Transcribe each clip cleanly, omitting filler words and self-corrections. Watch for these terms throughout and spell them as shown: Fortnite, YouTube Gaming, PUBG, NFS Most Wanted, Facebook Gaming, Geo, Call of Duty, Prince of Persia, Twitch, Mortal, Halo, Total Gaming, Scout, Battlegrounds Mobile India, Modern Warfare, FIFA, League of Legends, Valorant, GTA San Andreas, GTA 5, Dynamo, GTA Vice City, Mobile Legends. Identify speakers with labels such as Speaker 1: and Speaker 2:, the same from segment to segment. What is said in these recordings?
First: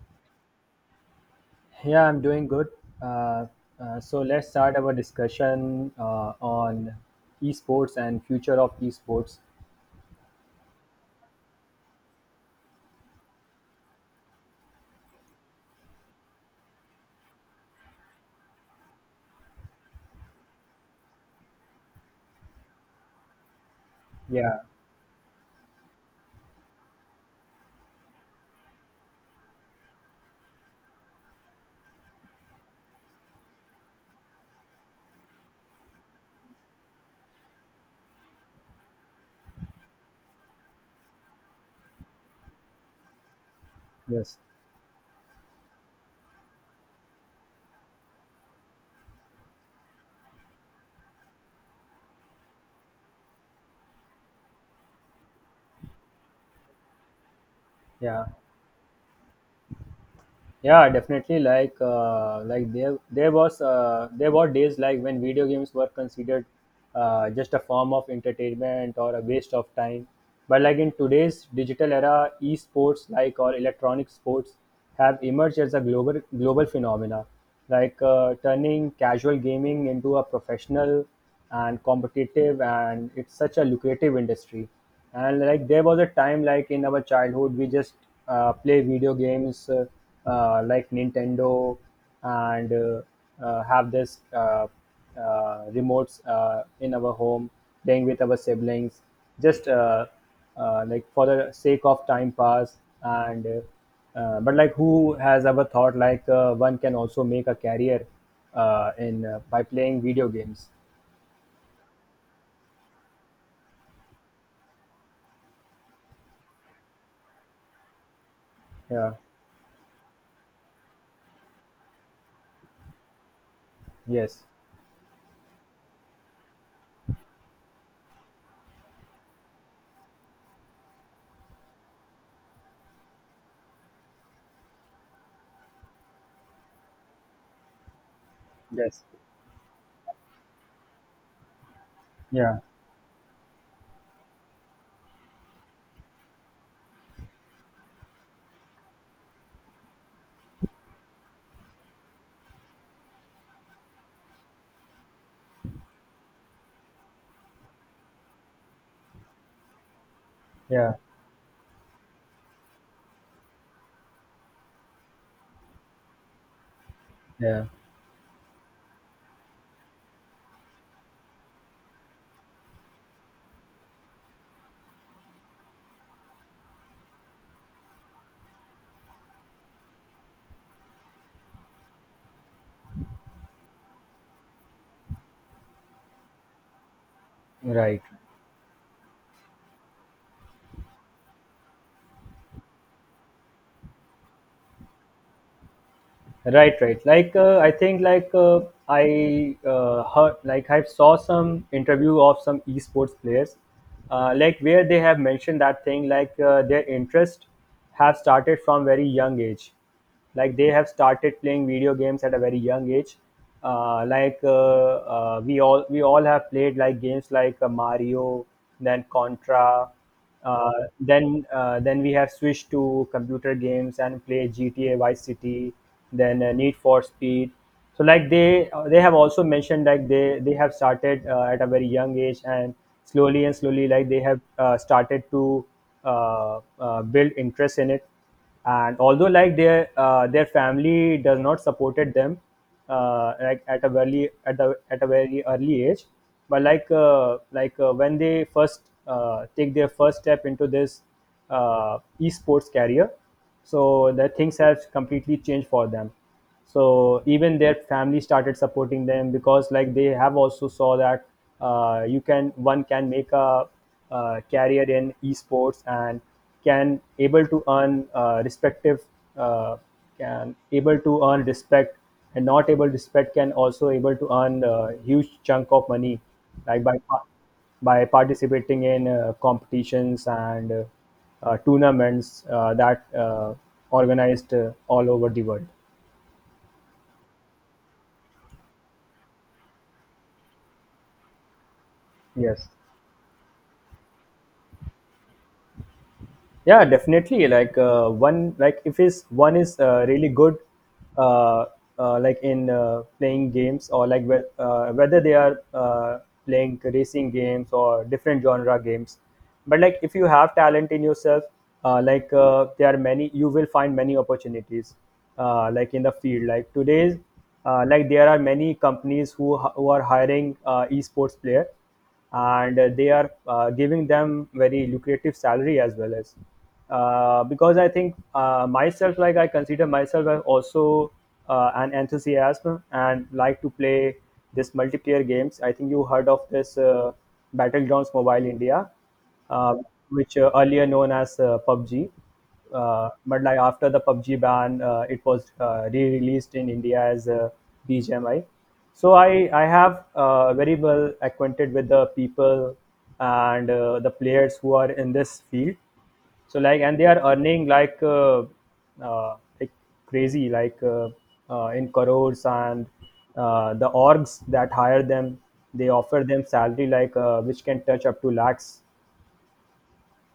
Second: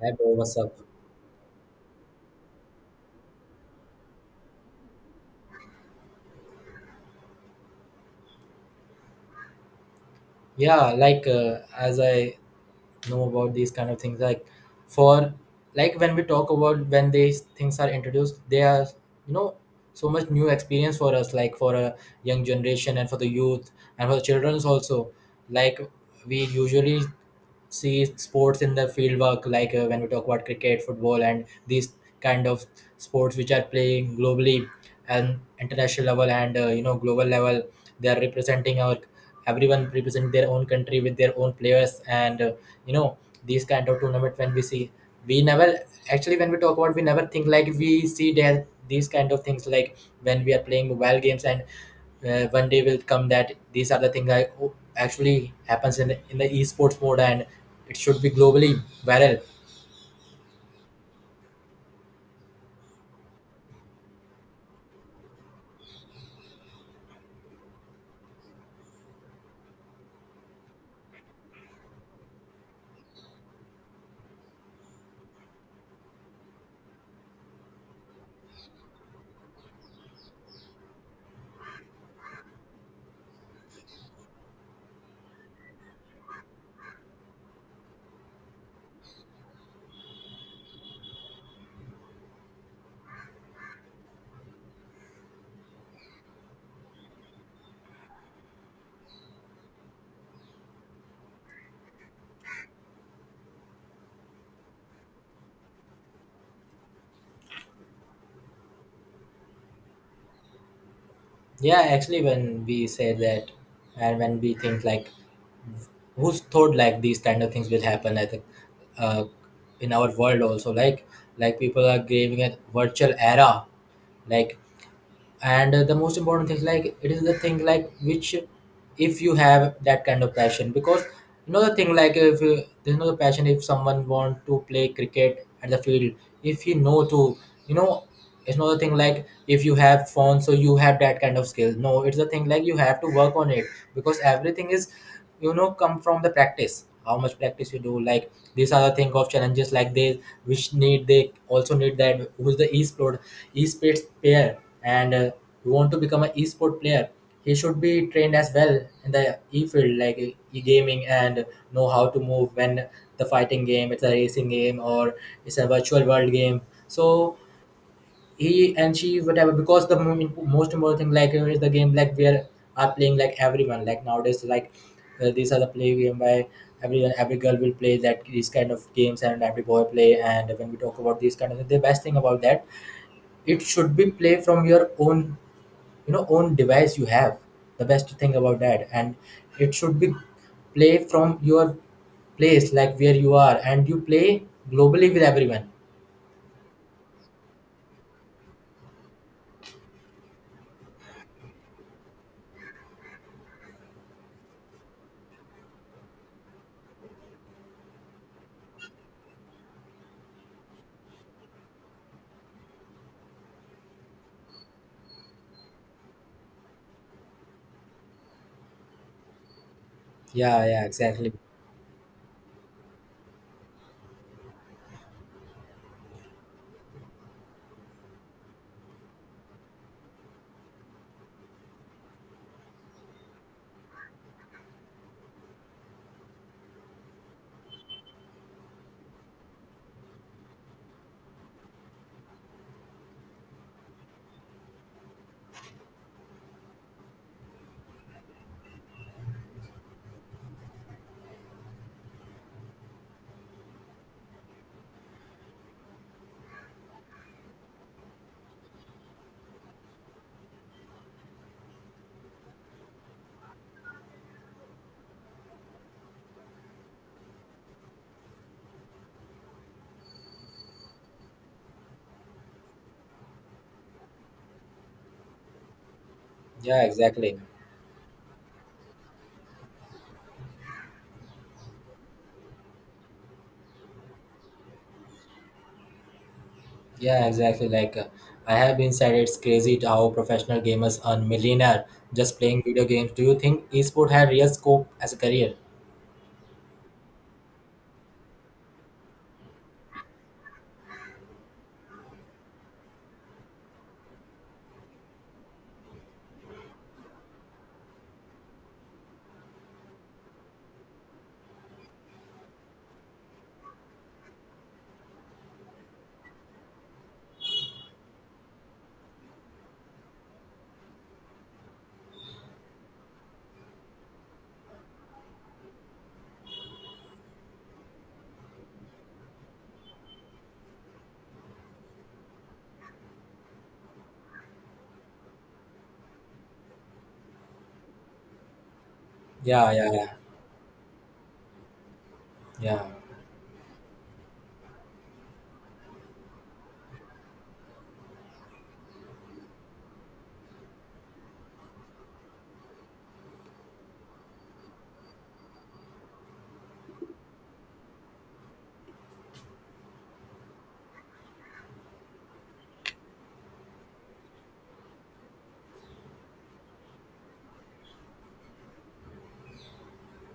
Speaker 1: Hi bro, what's up?
Speaker 2: Yeah, I'm doing good. Uh, so let's start our discussion on esports and future of esports.
Speaker 1: Yeah, like as I know about these kind of things, like for like when we talk about when these things are introduced, they are you know so much new experience for us, like for a young generation and for the youth and for the
Speaker 2: Yeah,
Speaker 1: childrens also. Like, we usually see sports in the field work, like when we talk about cricket, football, and these kind of sports which are playing globally. And international level and global level, they are representing our, everyone represent their own country with their own players. And you know these kind of tournament,
Speaker 2: yes,
Speaker 1: when we see, we never, actually, when we talk about, we never think, like we see that these kind of things, like when we are playing mobile games, and one day will come that these are the things that actually happens in the esports mode, and it should
Speaker 2: yeah.
Speaker 1: be globally viral.
Speaker 2: Yeah, definitely. There were days like when video games were considered just a form of entertainment or a waste of time. But like in today's digital era, esports like or electronic sports have emerged as a global phenomena, like turning casual gaming into a professional and competitive, and it's such a lucrative industry. And like there was a time like in our childhood, we just play video games. Like Nintendo and have this remotes in our home, playing with our siblings, just like for the sake of time pass. And but like who has ever thought like one can also make a career in by playing video games?
Speaker 1: Yeah, actually, when we say that, and when we think like, who's thought like these kind of things will happen? I think,
Speaker 2: Yeah.
Speaker 1: uh, in our world also, like, people are giving a virtual era,
Speaker 2: Yes.
Speaker 1: like, and the most important thing, like it is the thing like which, if you have that kind of passion. Because you know the thing like, if you, there's no passion if someone want to play cricket at the field, if he know to, you know it's not a thing
Speaker 2: Yes.
Speaker 1: like if you have phone so you have that kind of skill. No, it's a thing
Speaker 2: Yeah.
Speaker 1: like you have to work on it, because everything is, come from the practice. How much practice you do, like these are the thing of challenges like this, which need, they also need that, who's the esports player, and you want to become an esport player, he should be trained as well in the e field, like
Speaker 2: Yeah.
Speaker 1: e-gaming, and know how to move when the fighting game, it's a racing game, or it's a virtual world game. So,
Speaker 2: Yeah.
Speaker 1: he and she, whatever. Because the most important thing, like, is the game, like we are playing, like everyone, like nowadays, like these are the play game by everyone, every girl will play that these kind of games and every boy play. And when we talk about these kind of, the best thing about that, it should be play from your own, own device you have. The
Speaker 2: Right.
Speaker 1: best thing about that, and it should be play from your place, like where you are, and you play globally with everyone.
Speaker 2: Right, right. Like I think like I heard like I saw some interview of some esports players, like where they have mentioned that thing like their interest have started from very young age, like they have started playing video games at a very young age. We all have played like games like Mario, then Contra.
Speaker 1: Yeah,
Speaker 2: Uh,
Speaker 1: yeah, exactly.
Speaker 2: then uh, then we have switched to computer games and play GTA Vice City, then Need for Speed. So like they have also mentioned like they have started at a very young age, and slowly like they have started to build interest in it. And although like their family does not supported them like at a very early age, but like when they first take their first step into this esports career, so the things have completely changed for them, so even their family started supporting them because like they have also saw that you can one can make a, career in esports, and can able to earn respective uh, can able to earn respect. And not able respect can also able to earn a huge chunk of money
Speaker 1: Yeah,
Speaker 2: like
Speaker 1: exactly.
Speaker 2: by participating in competitions and tournaments that organized all over the world.
Speaker 1: Yeah, exactly. Like, I have been said, it's crazy to how professional gamers earn millionaire just playing
Speaker 2: Yes.
Speaker 1: video games. Do you think esport had real scope as a career?
Speaker 2: Yeah, definitely. Like one, like if is one is really good, uh, like in playing games or like whether they are playing racing games or different genre games. But like if you have talent in yourself, there are many, you will find many opportunities, like in the field. Like today's, like there are many companies who are hiring esports player, and they are giving them very lucrative salary as well as, because I think myself like I consider myself as also an enthusiast and like to play this multiplayer games. I think you heard of this Battlegrounds Mobile India,
Speaker 1: Yeah,
Speaker 2: uh,
Speaker 1: yeah, yeah,
Speaker 2: which earlier known as PUBG.
Speaker 1: yeah.
Speaker 2: But like after the PUBG ban, it was re-released in India as BGMI. So I have very well acquainted with the people and the players who are in this field. So like and they are earning like crazy like in crores, and the orgs that hire them, they offer them salary like which can touch up to lakhs.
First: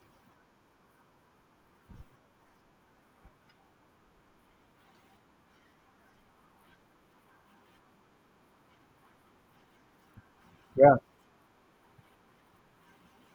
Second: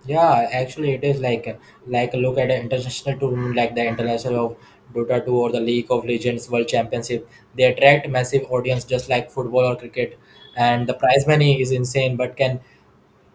Speaker 1: Yeah, actually, it is like, like a look at an international tournament like the international of Dota 2 or the League of Legends World Championship. They attract massive audience just like football or cricket, and
Speaker 2: Yeah,
Speaker 1: the prize money is insane. But can,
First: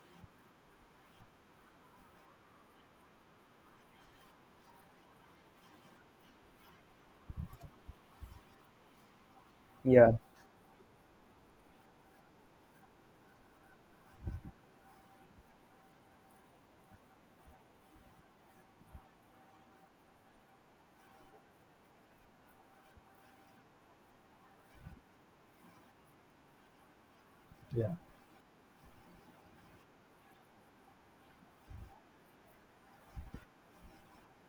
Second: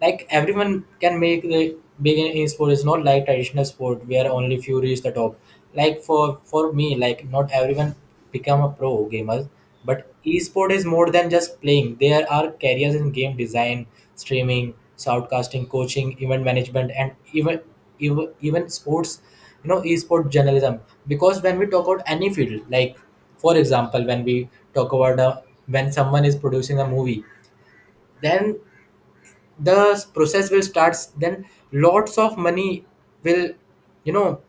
Speaker 1: like, everyone can make the begin in sport? It's not like traditional sport where only few reach the top. Like, for me, like, not everyone become a pro gamer. But
Speaker 2: yeah,
Speaker 1: esport is more than just playing. There are careers in game design, streaming, shoutcasting, coaching, event management, and even even sports, esport journalism. Because when we talk about any field, like, for example, when we talk about when someone is producing a movie,
Speaker 2: Yeah.
Speaker 1: then the process will start, then lots of money will, you know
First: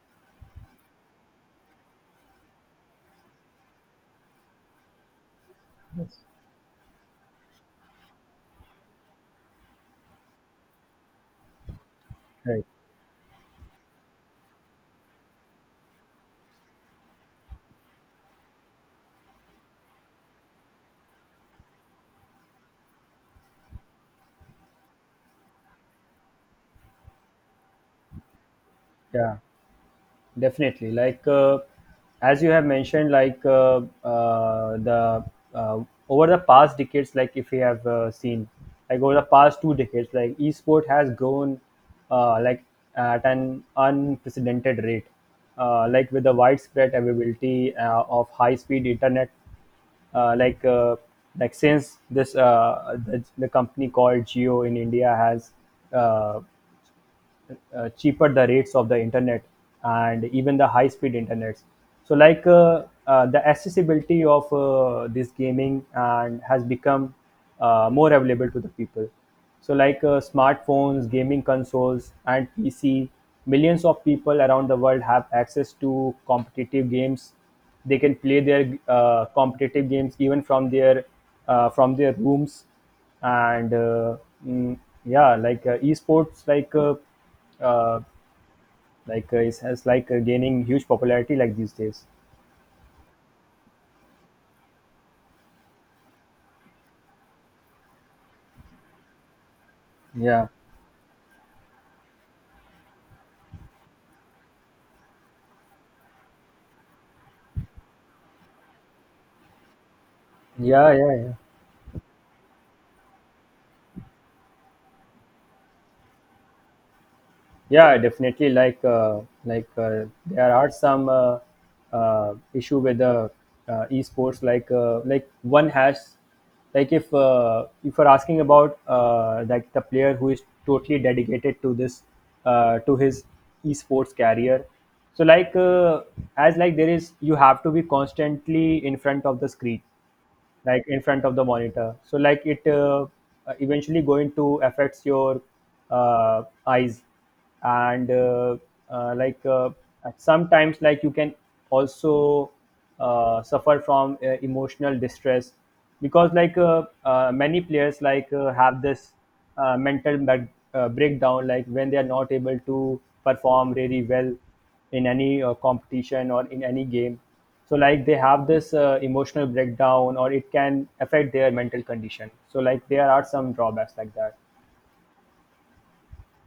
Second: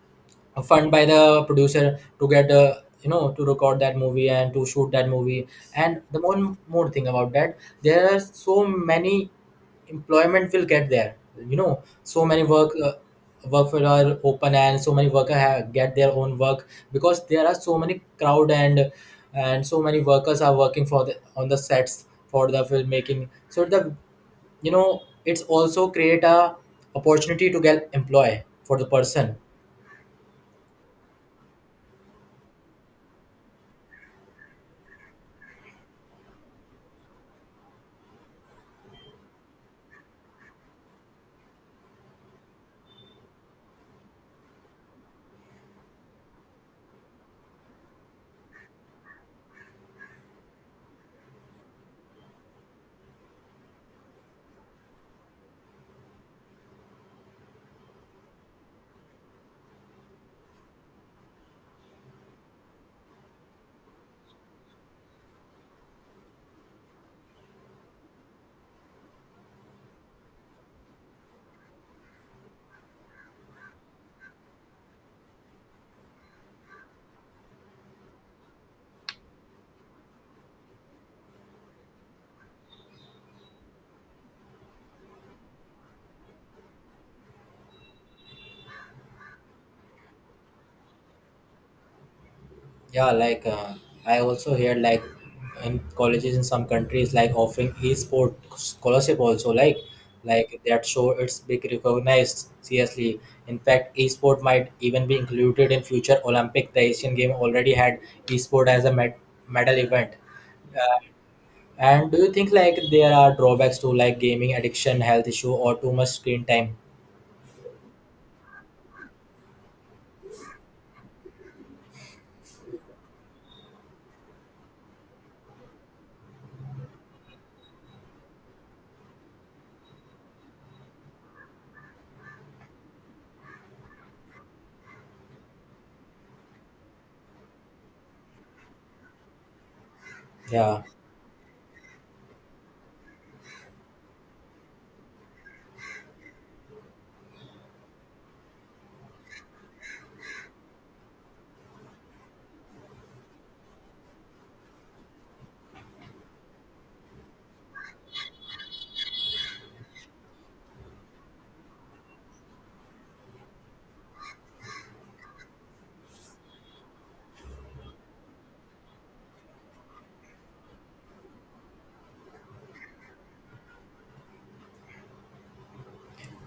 Speaker 1: fund by the producer to get, to record that movie and to shoot that movie. And
Speaker 2: Yes.
Speaker 1: the one more thing about that, there are so many employment will get there, so many
Speaker 2: right.
Speaker 1: work will are open, and so many worker get their own work. Because there are so many crowd, and so many workers are working for the on the sets for the filmmaking. So the, it's also create a opportunity to get employ for the person.
Speaker 2: Yeah, definitely. Like as you have mentioned, like the uh, over the past decades, like if you have seen, like over the past two decades, like esport has grown like at an unprecedented rate, like with the widespread availability of high-speed internet, uh, like uh, like since the company called Geo in India has uh, cheaper the rates of the internet and even the high speed internets. So like the accessibility of this gaming and has become more available to the people, so like smartphones, gaming consoles and pc, millions of people around the world have access to competitive games. They can play their competitive games even from their rooms. And mm, yeah, like esports uh, like it has like gaining huge popularity like these days.
Speaker 1: Yeah, like, I also hear, like, in colleges in some countries, like, offering e-sport scholarship also. like
Speaker 2: yeah
Speaker 1: like that show it's big recognized seriously. In fact, e-sport might even be included in future olympic. The Asian game already had e-sport as a medal event. uh,
Speaker 2: yeah,
Speaker 1: and do you think, like, there are drawbacks to, like, gaming addiction, health issue, or too much screen time?
Speaker 2: yeah, definitely. Like there are some issue with the esports, like one has, like if you're asking about like the player who is totally dedicated to this to his esports career. So like as like there is you have to be constantly in front of the screen,
Speaker 1: Yeah.
Speaker 2: like in front of the monitor. So like it eventually going to affects your eyes. And uh, like uh, sometimes like you can also suffer from emotional distress because like many players like have this uh, mental ba- breakdown, like when they are not able to perform really well in any competition or in any game. So like they have this emotional breakdown, or it can affect their mental condition. So like there are some drawbacks like that.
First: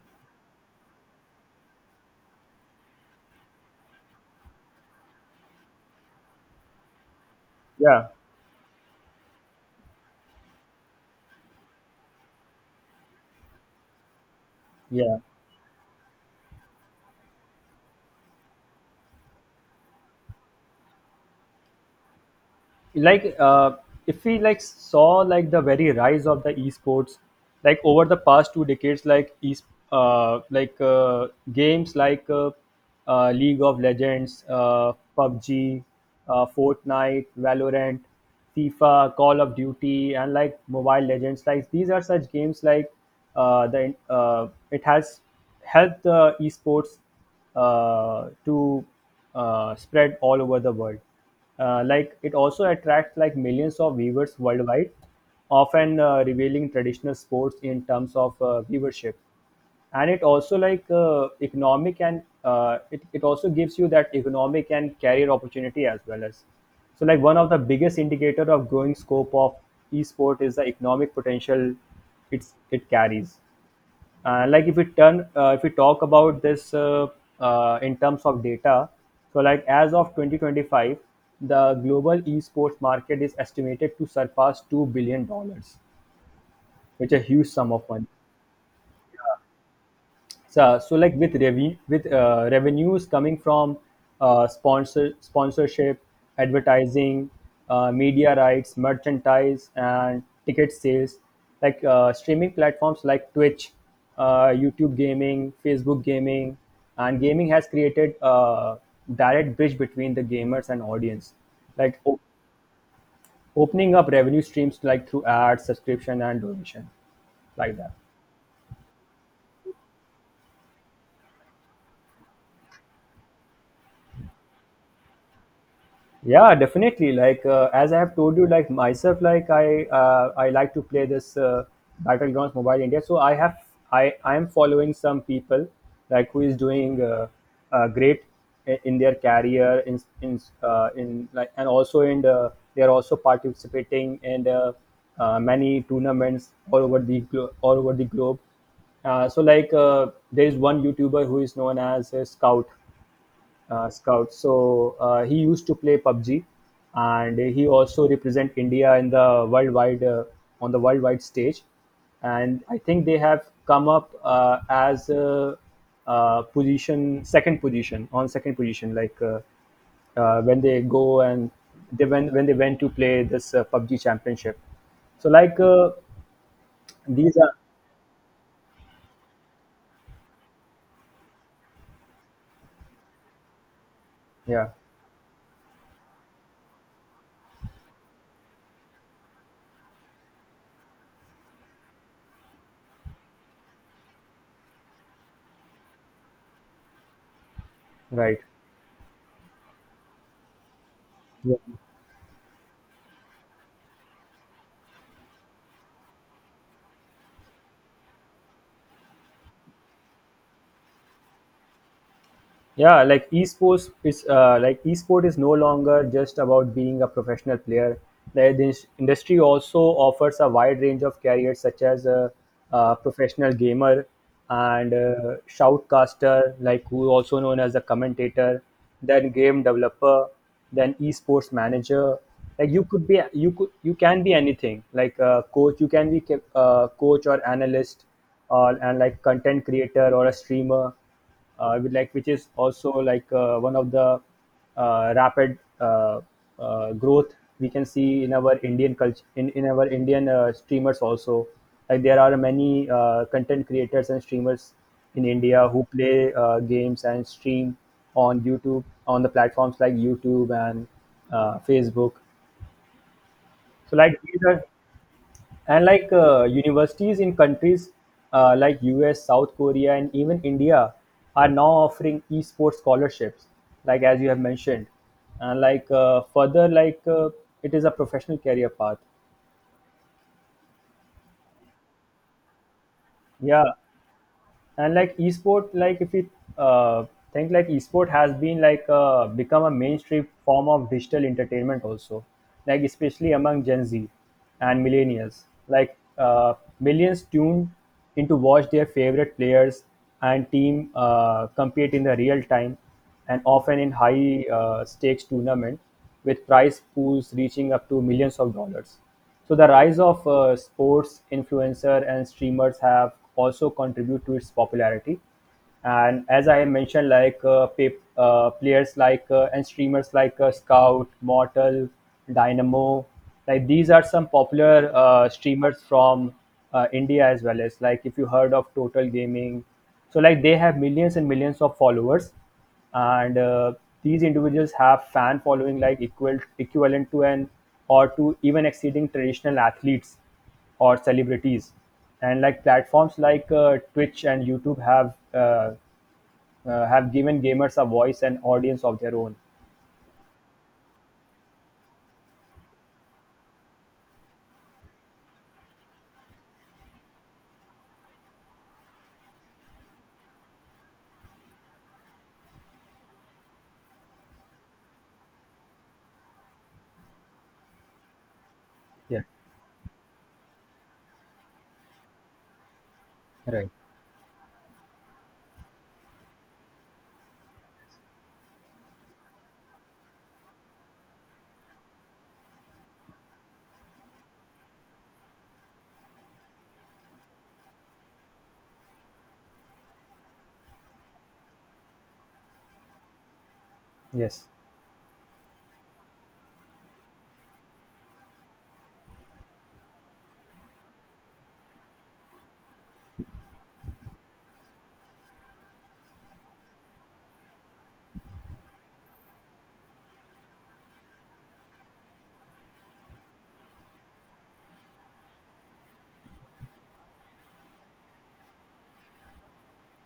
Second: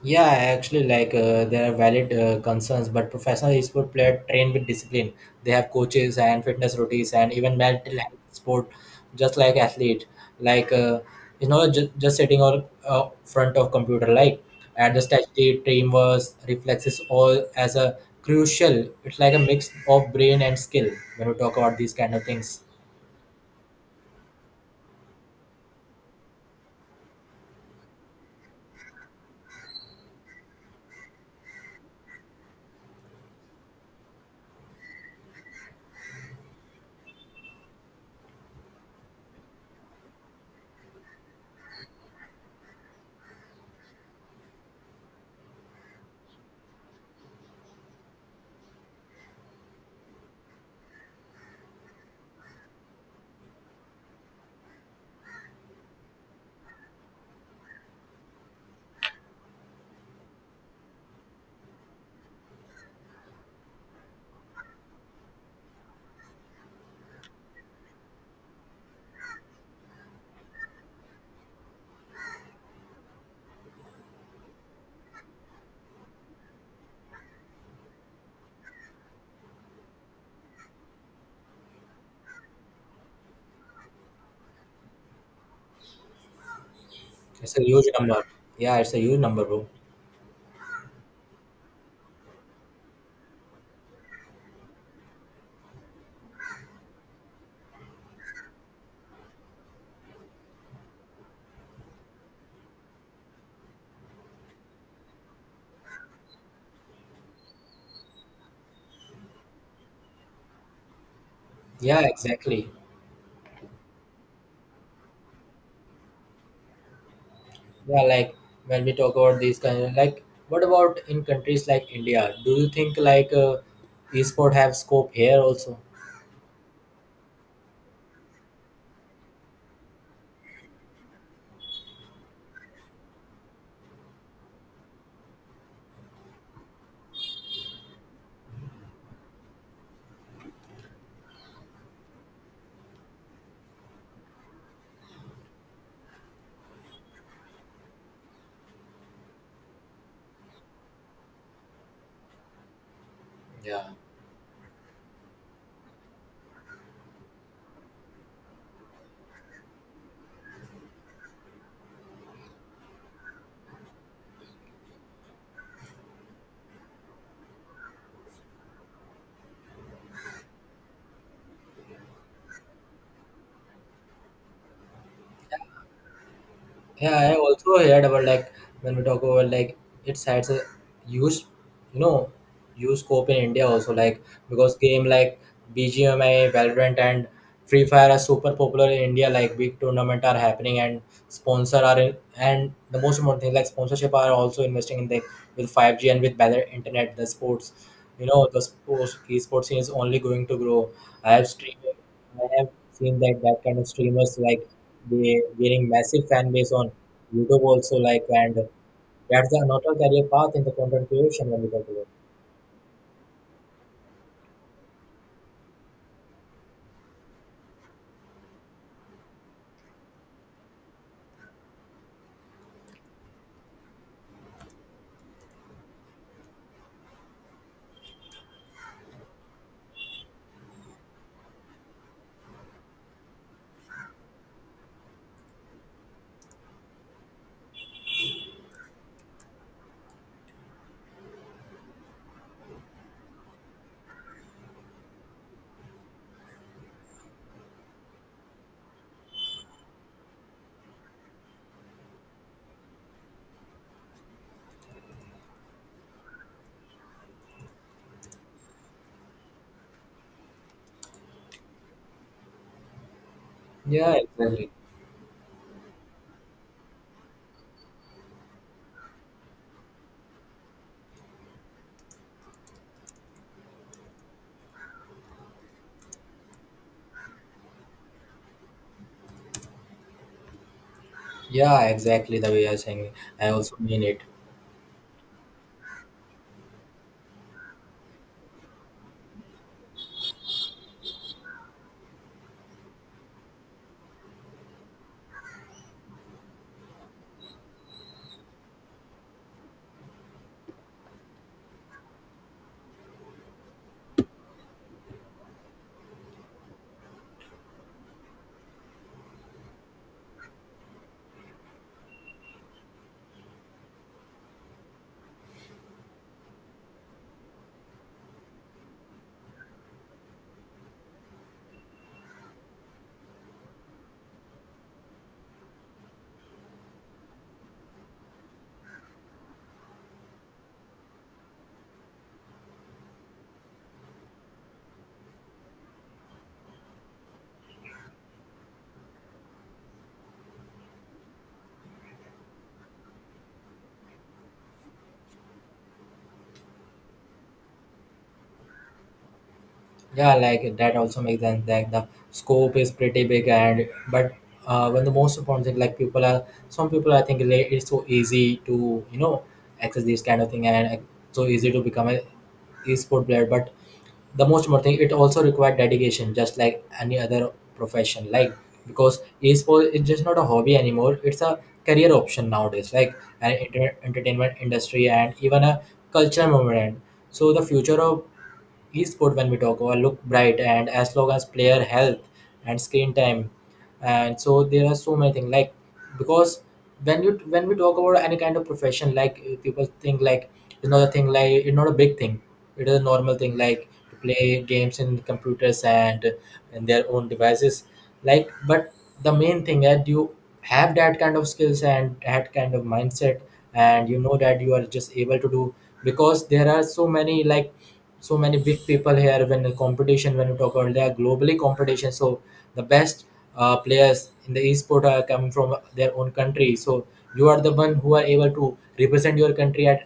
Speaker 1: Yeah, actually, like, there are valid concerns, but professional sport player train with discipline. They have coaches and fitness routines and even mental
Speaker 2: yeah
Speaker 1: health sport, just like athlete. Like, just sitting on, front of computer, like, and the
Speaker 2: yeah,
Speaker 1: strategy, teamwork, reflexes, all as a crucial. It's like a mix of brain and skill when we talk about these kind of things.
Speaker 2: like if we like saw like the very rise of the esports, like over the past two decades, like games like League of Legends, PUBG, Fortnite, Valorant, FIFA, Call of Duty, and like Mobile Legends, like these are such games like the it has helped the esports to spread all over the world. Like it also attracts like millions of viewers worldwide, often revealing traditional sports in terms of viewership. And it also like it also gives you that economic and career opportunity as well as. So like one of the biggest indicator of growing scope of esport is the economic potential it carries. If we talk about this in terms of data, so like as of 2025, the global esports market is estimated to surpass $2 billion, which is a huge
Speaker 1: It's a
Speaker 2: sum
Speaker 1: huge
Speaker 2: of money.
Speaker 1: number. Yeah, it's a huge number, bro.
Speaker 2: So like with revenue, with revenues coming from sponsorship, advertising, media rights, merchandise, and ticket sales, like streaming platforms like Twitch, YouTube Gaming, Facebook Gaming, and gaming has created a direct bridge between the gamers and audience, like
Speaker 1: Yeah,
Speaker 2: o-
Speaker 1: exactly.
Speaker 2: opening up revenue streams like through ads, subscription, and donation, like that.
Speaker 1: Yeah, like when we talk about these kind of, like, what about in countries like India? Do you think, like, esport have scope here also?
Speaker 2: Yeah Definitely. Like as I have told you, like myself like I like to play this Battlegrounds Mobile India. So I have, I am following some people like who is doing great in their career, in like, and also in the, they are also participating in the many tournaments all over the all over the globe. So like there is one youtuber who is known as a scout,
Speaker 1: Yeah.
Speaker 2: scouts. So he used to play PUBG, and he also represent India in the worldwide, on the worldwide stage. And I think they have come up as position second position on second position like. When they go and they went when they went to play this PUBG championship. So like
Speaker 1: Yeah, I
Speaker 2: these are
Speaker 1: also heard about, like, when we talk about, like, it's has a huge, you know, huge scope in India also, like,
Speaker 2: yeah
Speaker 1: because game like BGMI, Valorant, and Free Fire are super popular in India. Like, big tournament are happening and sponsor are in, and the most important thing, like, sponsorship are also investing in the, with 5G and with better internet, the sports. You
Speaker 2: right
Speaker 1: know the sports esports scene is only going to grow. I have streamed. I have seen that kind of streamers, like, they gaining massive fan base on YouTube also, like, and that's the another career path in the content creation when we talk about.
Speaker 2: yeah. Like esports is like esport is no longer just about being a professional player. The industry also offers a wide range of careers such as a professional gamer and shoutcaster, like who also known as a commentator, then game developer, then esports manager. Like you could be you could you can be anything, like a coach. You can be a coach or analyst, or and like content creator or a streamer, with like which is also like one of the rapid growth we can see in our Indian culture, in our Indian streamers also. Like there are many content creators and streamers in India who play games and stream on YouTube, on the platforms like YouTube and Facebook. So
Speaker 1: Yeah,
Speaker 2: like these are,
Speaker 1: exactly.
Speaker 2: and like universities in countries like US, South Korea, and even India are now offering esports scholarships, like as you have mentioned. And like further like it is a professional career path.
Speaker 1: Yeah, exactly the way you're saying. I
Speaker 2: Yeah.
Speaker 1: also mean it.
Speaker 2: And like esport like if you uh, think like esport has been like become a mainstream form of digital entertainment also, like especially among Gen Z and millennials. Like millions tuned in to watch their favorite players and team compete in the real time, and often in high stakes tournament with prize pools reaching up to millions of dollars. So the rise of sports influencer and streamers have also contribute to its popularity. And as I mentioned, like players like and streamers like Scout, Mortal, Dynamo, like these are some popular streamers from India, as well as like if you heard of Total Gaming. So like they have millions and millions of followers, and these individuals have fan following like equal equivalent to an or to even exceeding traditional athletes or celebrities. And like platforms like Twitch and YouTube have given gamers a voice and audience of their own.
Speaker 1: Yeah, like that also makes sense. Like, the scope is pretty big, and but, when, the most important thing, like people are, some people I think, like, it's so easy to, access this kind of thing, and, so easy to become a e-sport player. But the most important thing, it also required dedication, just like any other profession. Like, because
Speaker 2: Yeah,
Speaker 1: e-sport is just not a hobby anymore; it's a career option nowadays. Like, an
Speaker 2: right,
Speaker 1: entertainment industry and even a cultural moment. So the future of esport, when we talk about, look bright, and as long as player health and screen time, and so there are so many things, like. Because when we talk about any kind of profession, like, people think like it's not a thing, like it's not a big thing, it is a normal thing, like, to
Speaker 2: yes,
Speaker 1: play games in computers and in their own devices, like. But the main thing that you have that kind of skills and that kind of mindset, and you know that you are just able to do, because there are so many, like, so many big people here. When the competition, when you talk about, they are globally competition. So the best, players in the esport are coming from their own country. So you are the one who are able to represent your country at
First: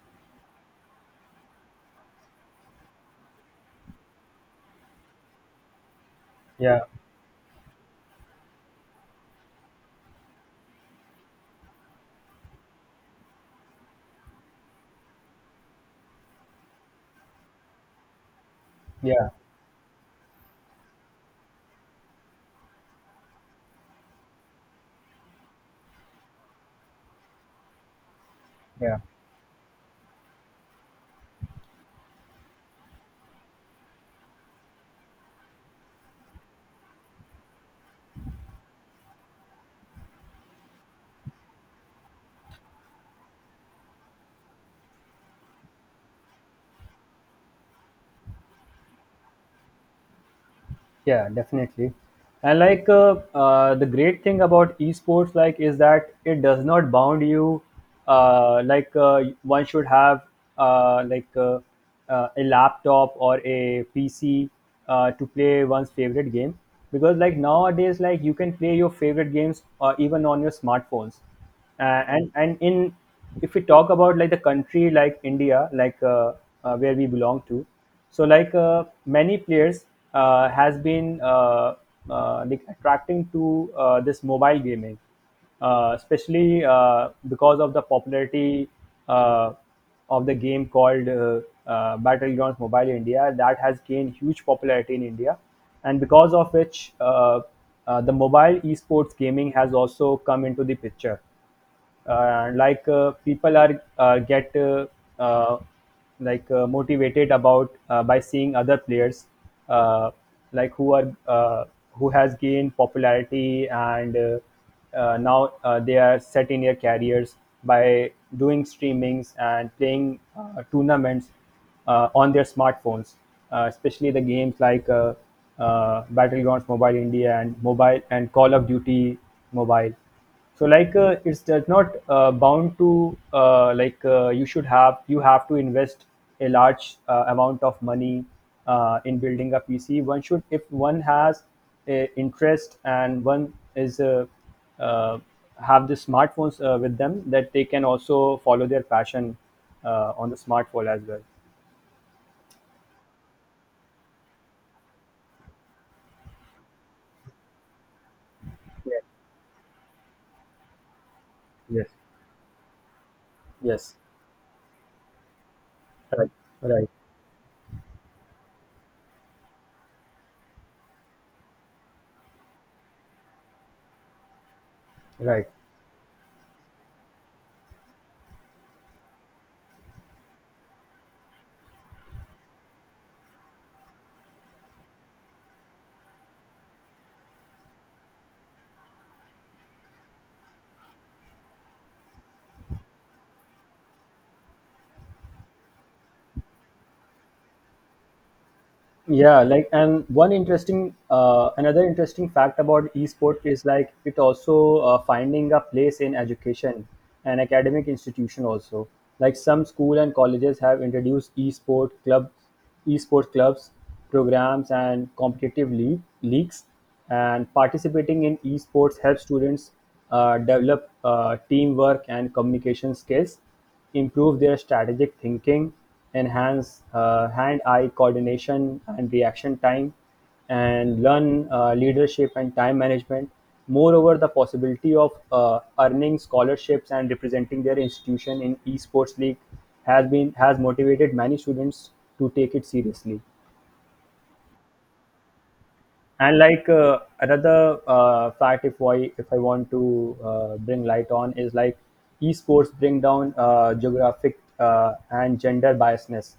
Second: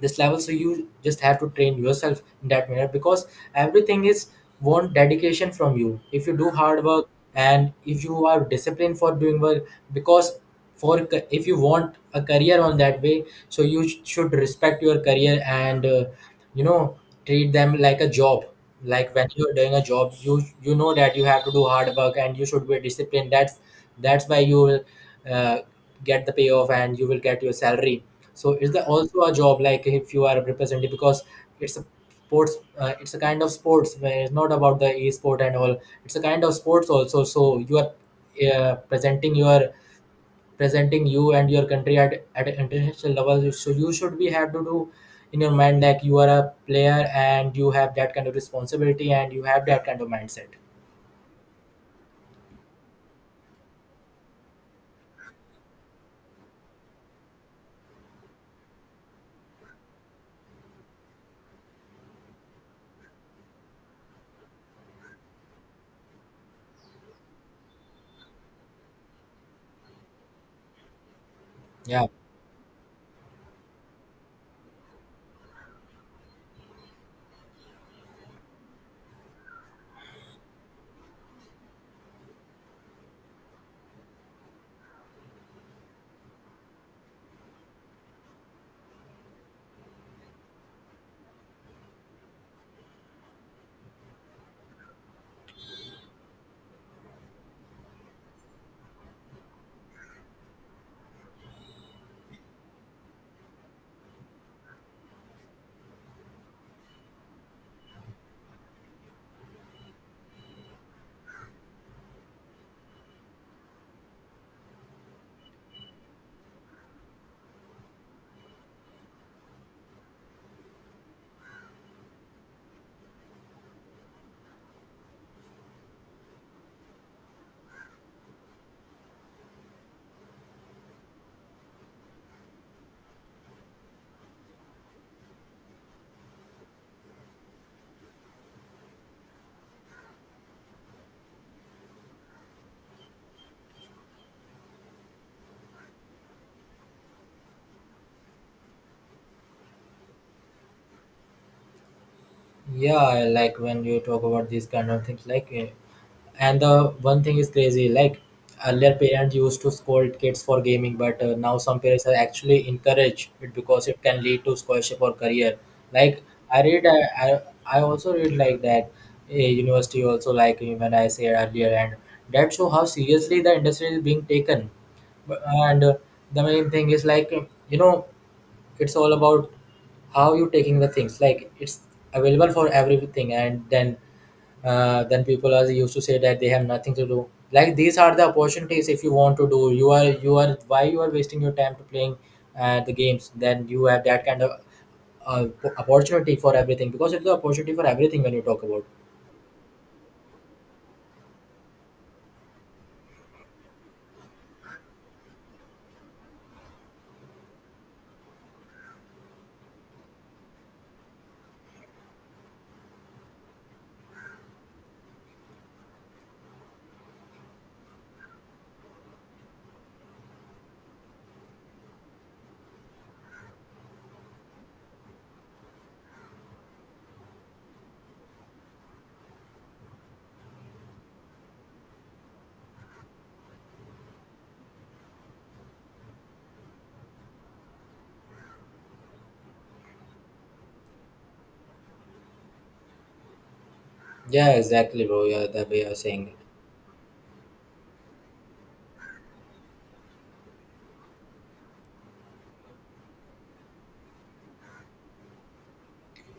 Speaker 1: this level. So you just have to train yourself in that manner, because everything is want dedication from you, if you do
Speaker 2: yeah,
Speaker 1: hard work, and if you are disciplined for doing work. Because, if you want a career on that way, so you should respect your career, and, you know treat them like a job. Like, when
Speaker 2: yeah,
Speaker 1: you're doing a job, you know that you have to do hard work and you should be disciplined. That's why you will, uh, get the payoff and you will get your salary. So it's the,
Speaker 2: yeah.
Speaker 1: also a job, like if you are representing. Because it's a sports, it's a kind of sports where it's not about the e-sport and all, it's a kind of sports also. So you are, uh, presenting your presenting you and your country at an international level. So you should be have to do in your mind, like you are a player and you have that kind of responsibility and you have that kind of mindset.
Speaker 2: Yeah, definitely. And like the great thing about esports, like, is that it does not bound you. Like one should have uh, like uh, a laptop or a PC to play one's favorite game, because like nowadays, like you can play your favorite games even on your smartphones. uh,
Speaker 1: Yeah,
Speaker 2: and and in if we talk about like the country like India, like where we belong to, so like many players has been like attracting to this mobile gaming, especially because of the popularity uh, of the game called Battlegrounds Mobile India, that has gained huge popularity in India. And because of which the mobile esports gaming has also come into the picture. People are get uh, like motivated about by seeing other players uh, like who are uh, who has gained popularity, and now they are set in their careers by doing streamings and playing tournaments on their smartphones, especially the games like Battlegrounds Mobile India and mobile, and Call of Duty Mobile. So like it's does not bound to, you should have, you have to invest a large amount of money in building a PC. One should, if one has a interest and one is uh, have the smartphones with them, that they can also follow their passion on the smartphone as well.
Speaker 1: yeah. Like when you talk about these kind of things, like. And the one thing is crazy, like earlier
Speaker 2: Yes,
Speaker 1: parents used to scold kids for gaming, but now some
Speaker 2: yes,
Speaker 1: parents are actually encourage it because
Speaker 2: yes.
Speaker 1: it can lead to scholarship or career. Like
Speaker 2: Right,
Speaker 1: i read
Speaker 2: right,
Speaker 1: i i, I also read like that, a university also, like when I said earlier, and that show how seriously the industry is being taken. But-
Speaker 2: right.
Speaker 1: and The main thing is like, you know it's all about how you taking the things, like it's available for everything. And then people are used to say that they have nothing to do. Like these are the opportunities, if you want to do, you are, you are, why you are wasting your time to playing the games? Then you have that kind of uh, opportunity for everything, because it's the opportunity for everything when you talk about.
Speaker 2: Yeah, like, and one interesting another interesting fact about esport is like it also finding a place in education and academic institution also. Like some school and colleges have introduced esport clubs, programs, and leagues. And participating in esports helps students develop teamwork and communication skills, improve their strategic thinking, enhance hand-eye coordination and reaction time, and learn leadership and time management. Moreover, the possibility of earning scholarships and representing their institution in esports league has motivated many students to take it seriously.
Speaker 1: Yeah, exactly, bro. Yeah, that way you're saying.
Speaker 2: And like another fact, if I want to bring light on, is like esports bring down geographic and gender biasness.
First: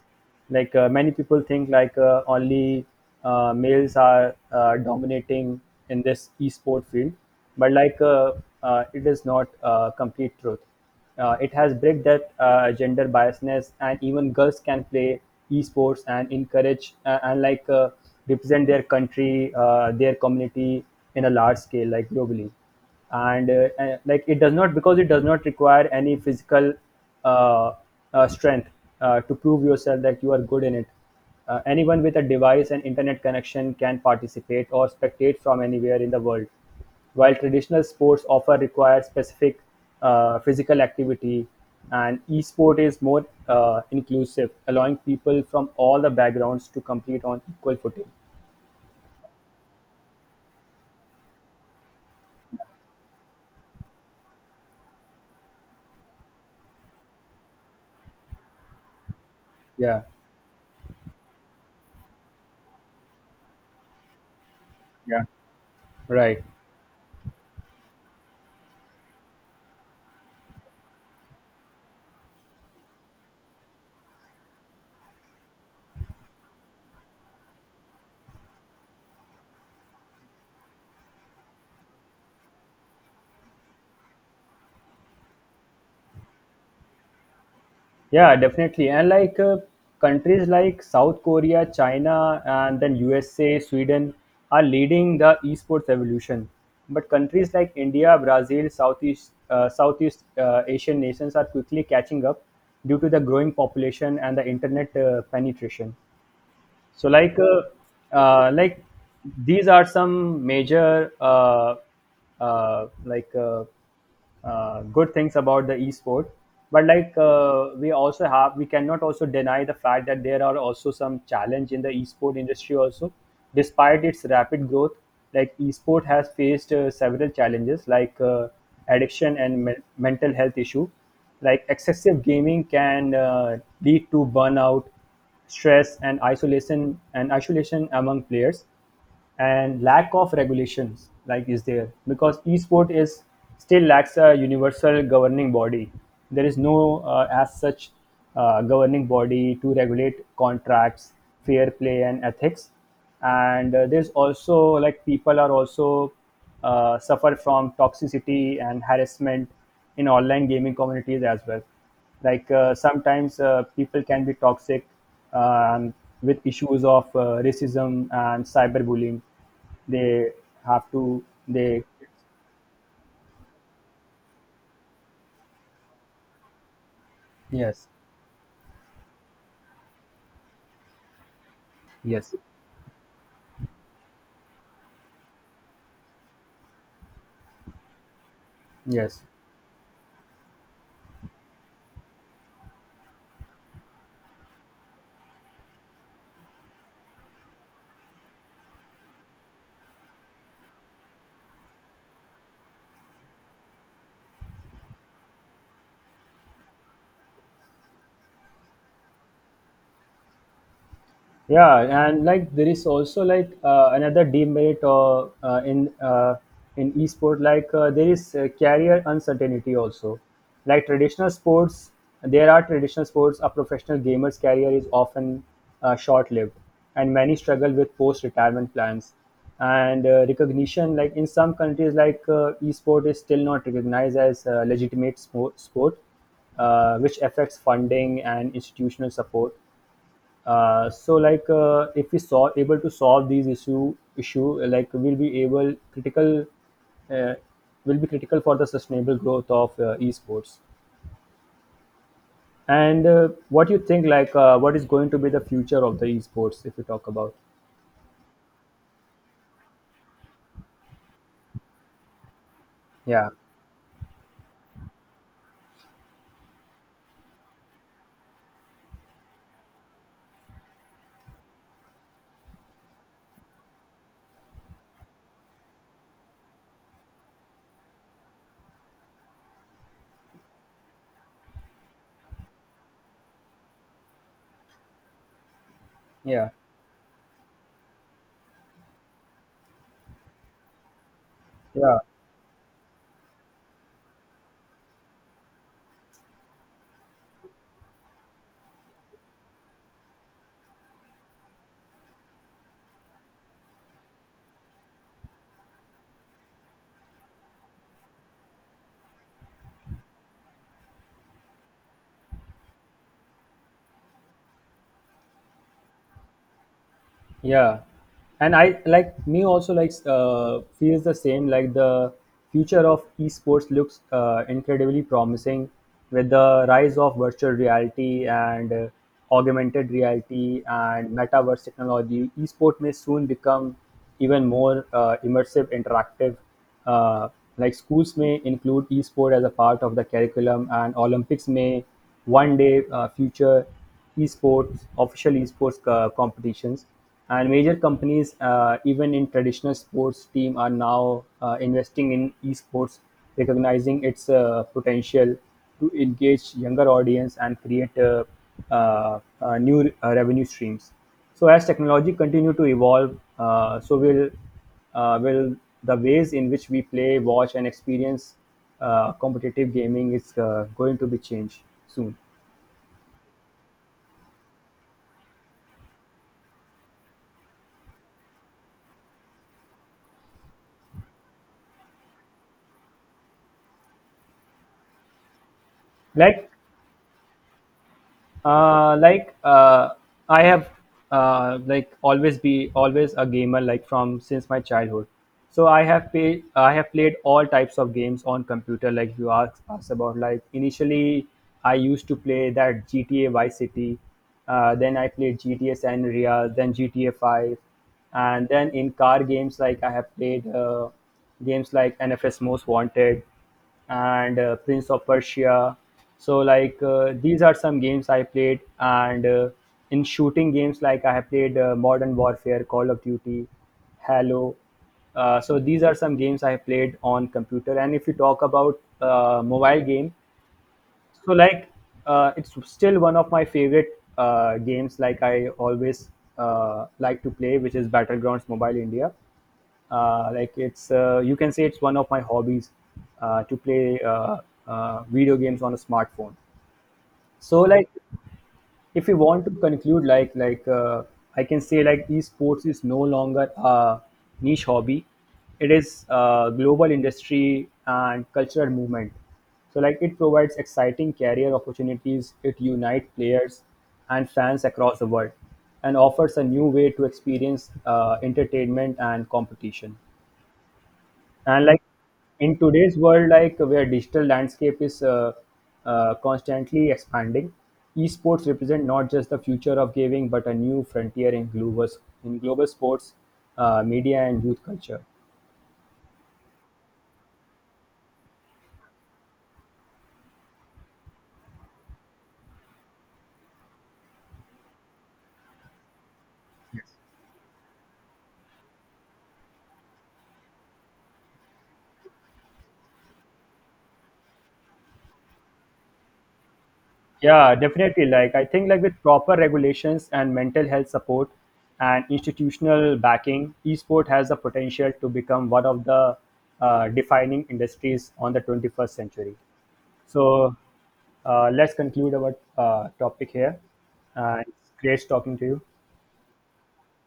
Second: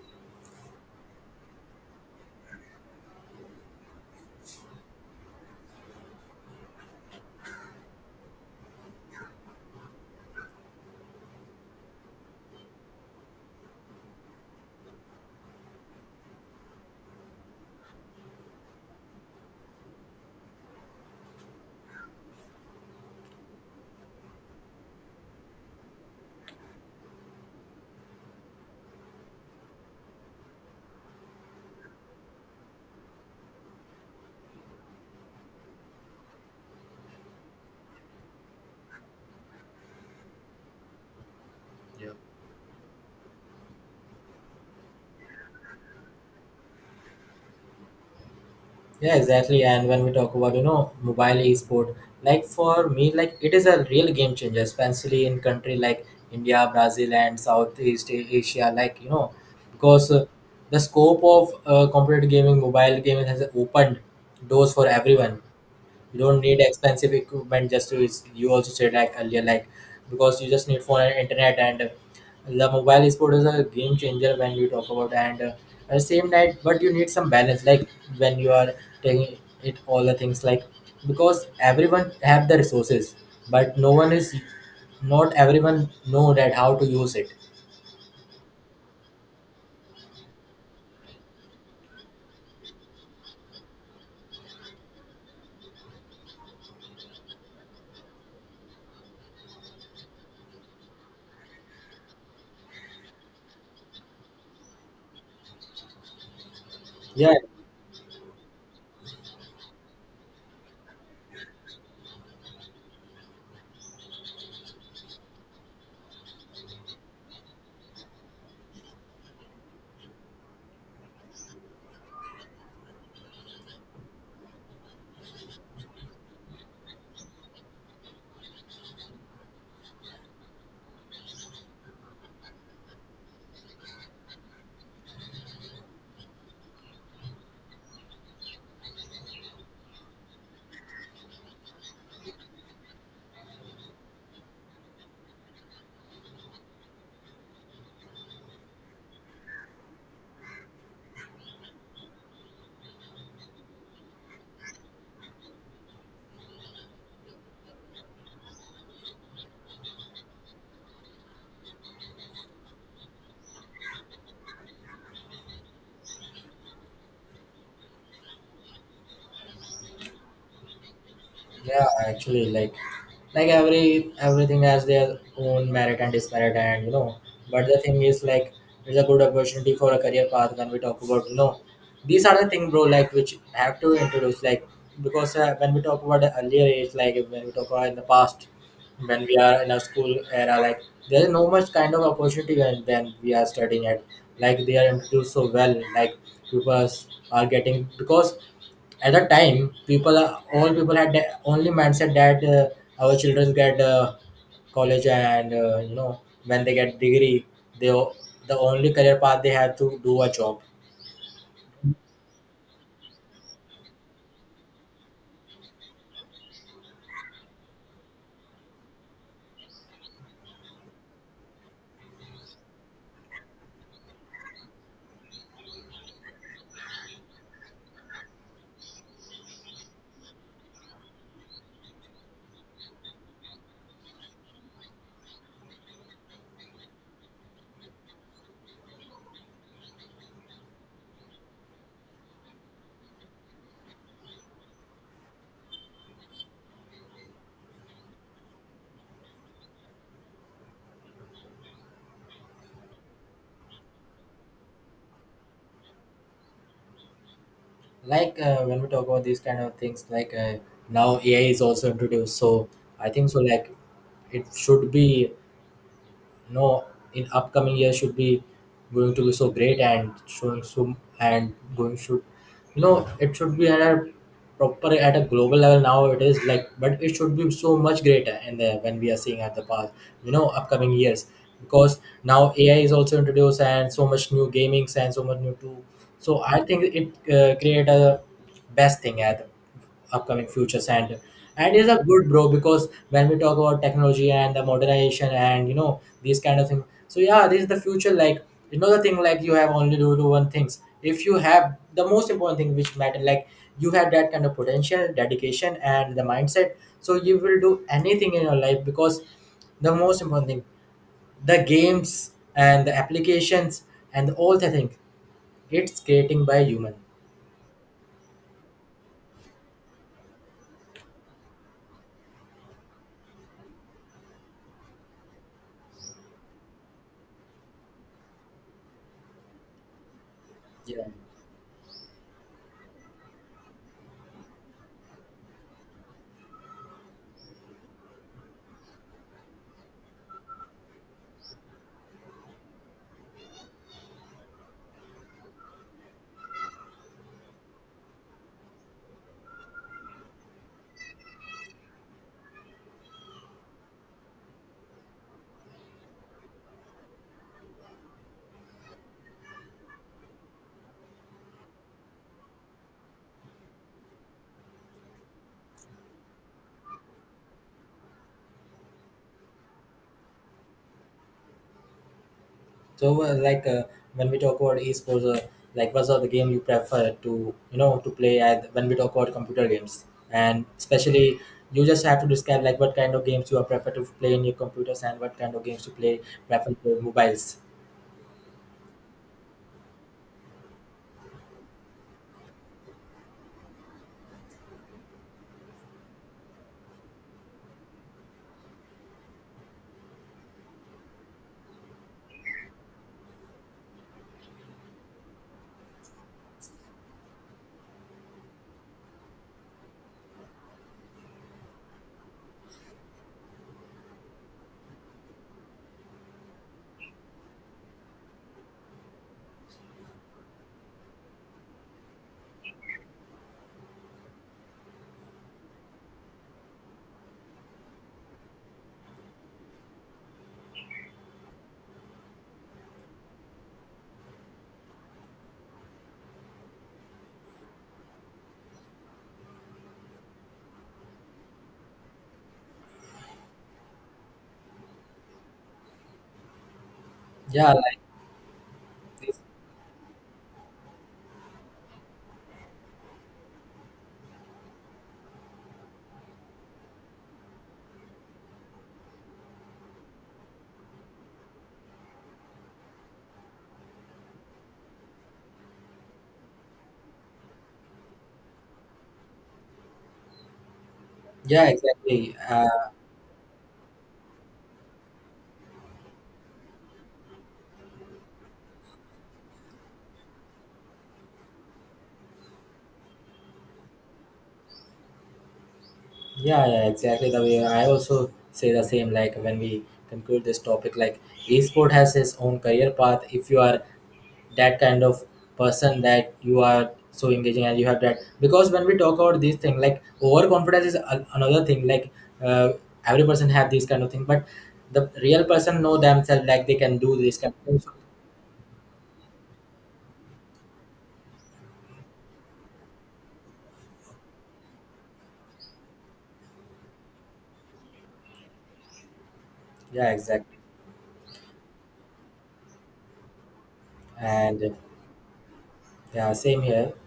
Speaker 2: Like many people think like only males are dominating in this esport field. But like it is not complete truth. It has break that gender biasness, and even girls can play esports and encourage and like represent their country, their community in a large scale, like globally. And like it does not, because it does not require any physical uh, strength to prove yourself that you are good in it. Anyone with a device and internet connection can participate or spectate from anywhere in the world. While traditional sports often require specific physical activity,
Speaker 1: Yeah.
Speaker 2: an esport is more inclusive, allowing people from all the backgrounds to compete on equal footing.
Speaker 1: Yeah, exactly. And when we talk about, you know, mobile e-sport, like for me, like it is a real game changer, especially in country like India, Brazil, and Southeast A- Asia. Like you know,
Speaker 2: Yeah,
Speaker 1: because the scope of competitive gaming, mobile gaming has opened doors for
Speaker 2: yeah,
Speaker 1: everyone. You don't
Speaker 2: right.
Speaker 1: need expensive equipment just to it's- you also said like earlier, like because you just need phone and internet. And the mobile sport is a game changer when you talk about. And at the same night, but you need some balance, like when you are taking it all the things, like because everyone have the resources, but no one is, not everyone know that how to use it.
Speaker 2: Yeah, definitely. And like countries like South Korea, China, and then USA, Sweden are leading the esports evolution. But countries like India, Brazil, Southeast Asian nations are quickly catching up due to the growing population and the internet penetration. So
Speaker 1: Yeah.
Speaker 2: like these are some major uh, like uh, good things about the esport. But like we also have, we cannot also deny the fact that there are also some challenge in the esport industry also. Despite its rapid growth, like esport has faced several challenges, like addiction and mental health issue. Like excessive gaming can lead to burnout, stress, and isolation among players, and lack of regulations like is there, because esport is still lacks a universal governing body. There is no as such governing body to regulate contracts, fair play, and ethics. And there's also, like people are also suffer from toxicity and harassment in online gaming communities as well. Like sometimes people can be toxic, um, with issues of racism and cyberbullying. They have to they
Speaker 1: Yeah, actually, like everything has their own merit and dismerit, and you know. But the
Speaker 2: yes,
Speaker 1: thing is, like, it's a good opportunity for a career path when we talk about, you know, these
Speaker 2: yes,
Speaker 1: are the thing, bro. Like, which have to introduce, like, because when we talk about the earlier age, like when we talk about in the past,
Speaker 2: yes.
Speaker 1: when we are in a school era, like there is no much kind of opportunity when then we are studying at. Like they are introduced so well, like pupils are getting because at that time people are- all people had that only mindset that our children get college and you know, when they get degree, they o- the only career path they have to do a job.
Speaker 2: Yeah, and like there is also like another demerit in esport. Like there is career uncertainty also, like traditional sports. A professional gamer's career is often short-lived, and many struggle with post-retirement plans and recognition. Like in some countries, like esport is still not recognized as a legitimate sport, which affects funding and institutional support. So like if we saw able to solve these issue, like we'll be able critical uh, will be critical for the sustainable growth of esports. And what you think like what is going to be the future of the esports if we talk about?
Speaker 1: Like when we talk about these kind of things, like now AI is also introduced. So I
Speaker 2: Yeah,
Speaker 1: think so, like it should be, no, in upcoming year should be going to be so great and showing so, and going should, you know, it should be at a proper, at a global level. Now it is like, but it should be so much greater in the when we are seeing at the past, you know, upcoming years, because now AI is also introduced, and so much new gamings and so much new tool. So
Speaker 2: yeah,
Speaker 1: I think it create a best thing at upcoming futures. And it's
Speaker 2: yeah.
Speaker 1: a good, bro, because when we talk about technology and the modernization and you know these kind of things, so yeah, this is the future. Like, you know, the thing, like you have only to do one things. If you have the most important thing which matter, like you have that kind of potential, dedication, and the mindset, so you will do anything in your life. Because the most important thing, the games and the applications and all the things, it's creating by human.
Speaker 2: Yeah, and I, like me also, like feels the same. Like the future of esports looks incredibly promising. With the rise of virtual reality and augmented reality
Speaker 1: Yeah.
Speaker 2: and metaverse technology, esport may soon become even more immersive, interactive. Uh, like schools may include esport as a part of the curriculum, and Olympics may one day future esports official esports competitions. And major companies, even in traditional sports team, are now investing in esports, recognizing its potential to engage younger audience and create new revenue streams. So as technology continue to evolve, will the ways in which we play, watch, and experience competitive gaming is going to be changed soon.
Speaker 1: So, like when we talk about esports, like what's the game you prefer to, you know, to play? At, when we talk about computer games, and especially, you just have to describe like what kind of games you are prefer to play in your computers, and what kind of games you play
Speaker 2: Like
Speaker 1: prefer to mobiles.
Speaker 2: like I have like always be always a gamer, like from since my childhood. So I have played all types of games on computer, like you asked us about. Like initially, I used to play that GTA Vice City, then I played GTA San Andreas, then GTA 5. And then in car games, like I have played games like NFS Most Wanted, and Prince of Persia. So like these are some games I played. And in shooting games, like I have played Modern Warfare, Call of Duty, Halo. So these are some games I have played on computer. And if you talk about mobile game, so like it's still one of my favorite games, like I always like to play, which is Battlegrounds Mobile India. Like it's, you can say it's one of my hobbies to play video games on a smartphone. So
Speaker 1: Yeah,
Speaker 2: like
Speaker 1: like
Speaker 2: if you
Speaker 1: this.
Speaker 2: want to conclude, like I can say, like, esports is no longer a niche hobby, it is a global industry and cultural movement. So like it provides exciting career opportunities, it unites players and fans across the world, and offers a new way to experience entertainment and competition. And
Speaker 1: Yeah,
Speaker 2: like
Speaker 1: exactly.
Speaker 2: in today's world, like where digital landscape is constantly expanding, esports represent not just the future of gaming but a new frontier in global sports, media, and youth culture.
Speaker 1: Yeah, yeah, exactly. The way I also say the same. Like when we conclude this topic, like esport has its own career path. If you are that kind of person that you are so engaging, and you have that because when we talk about this thing like overconfidence is a- another thing, like uh, every person have this kind of thing, but the real person know themselves, like they can do this kind
Speaker 2: Yeah,
Speaker 1: of thing. So,
Speaker 2: definitely, like I think like with proper regulations and mental health support and institutional backing, esport has the potential to become one of the defining industries on the 21st century.
Speaker 1: yeah,
Speaker 2: So
Speaker 1: exactly.
Speaker 2: let's conclude our topic here.
Speaker 1: And
Speaker 2: It's great talking to you.
Speaker 1: yeah, same here.